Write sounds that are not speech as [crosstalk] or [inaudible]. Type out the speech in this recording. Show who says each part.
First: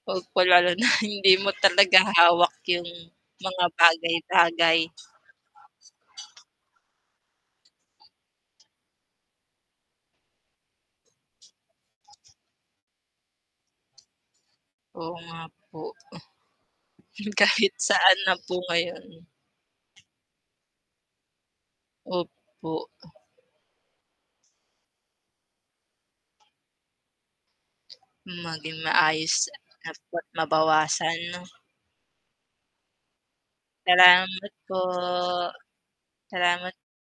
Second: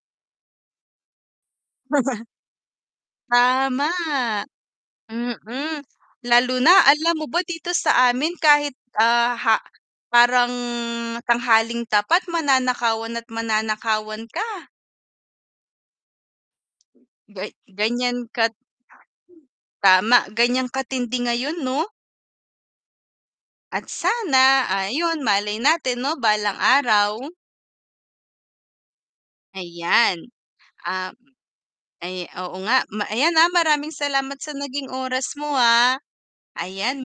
Speaker 1: Op pa lalo na hindi mo talaga
Speaker 2: [chuckles]
Speaker 1: hawak 'yung mga
Speaker 2: Tama.
Speaker 1: bagay-bagay.
Speaker 2: Mm, lalo na alam mo ba dito sa amin kahit, ah, ha parang tanghaling tapat mananakawan at mananakawan ka.
Speaker 1: Oo nga po. Hmm,
Speaker 2: Ga
Speaker 1: kahit
Speaker 2: ganiyan
Speaker 1: saan na
Speaker 2: ka't
Speaker 1: po ngayon.
Speaker 2: Tama, ganiyan katindi ngayon 'no?
Speaker 1: Opo.
Speaker 2: At sana, ayun, malay natin 'no, balang araw.
Speaker 1: Maging maayos at dapat
Speaker 2: Ayan, ah
Speaker 1: mabawasan 'no?
Speaker 2: ay, oo nga, ma ayan, ah, maraming salamat
Speaker 1: Salamat
Speaker 2: sa
Speaker 1: po,
Speaker 2: naging oras mo, ah.
Speaker 1: salamat
Speaker 2: Ayan.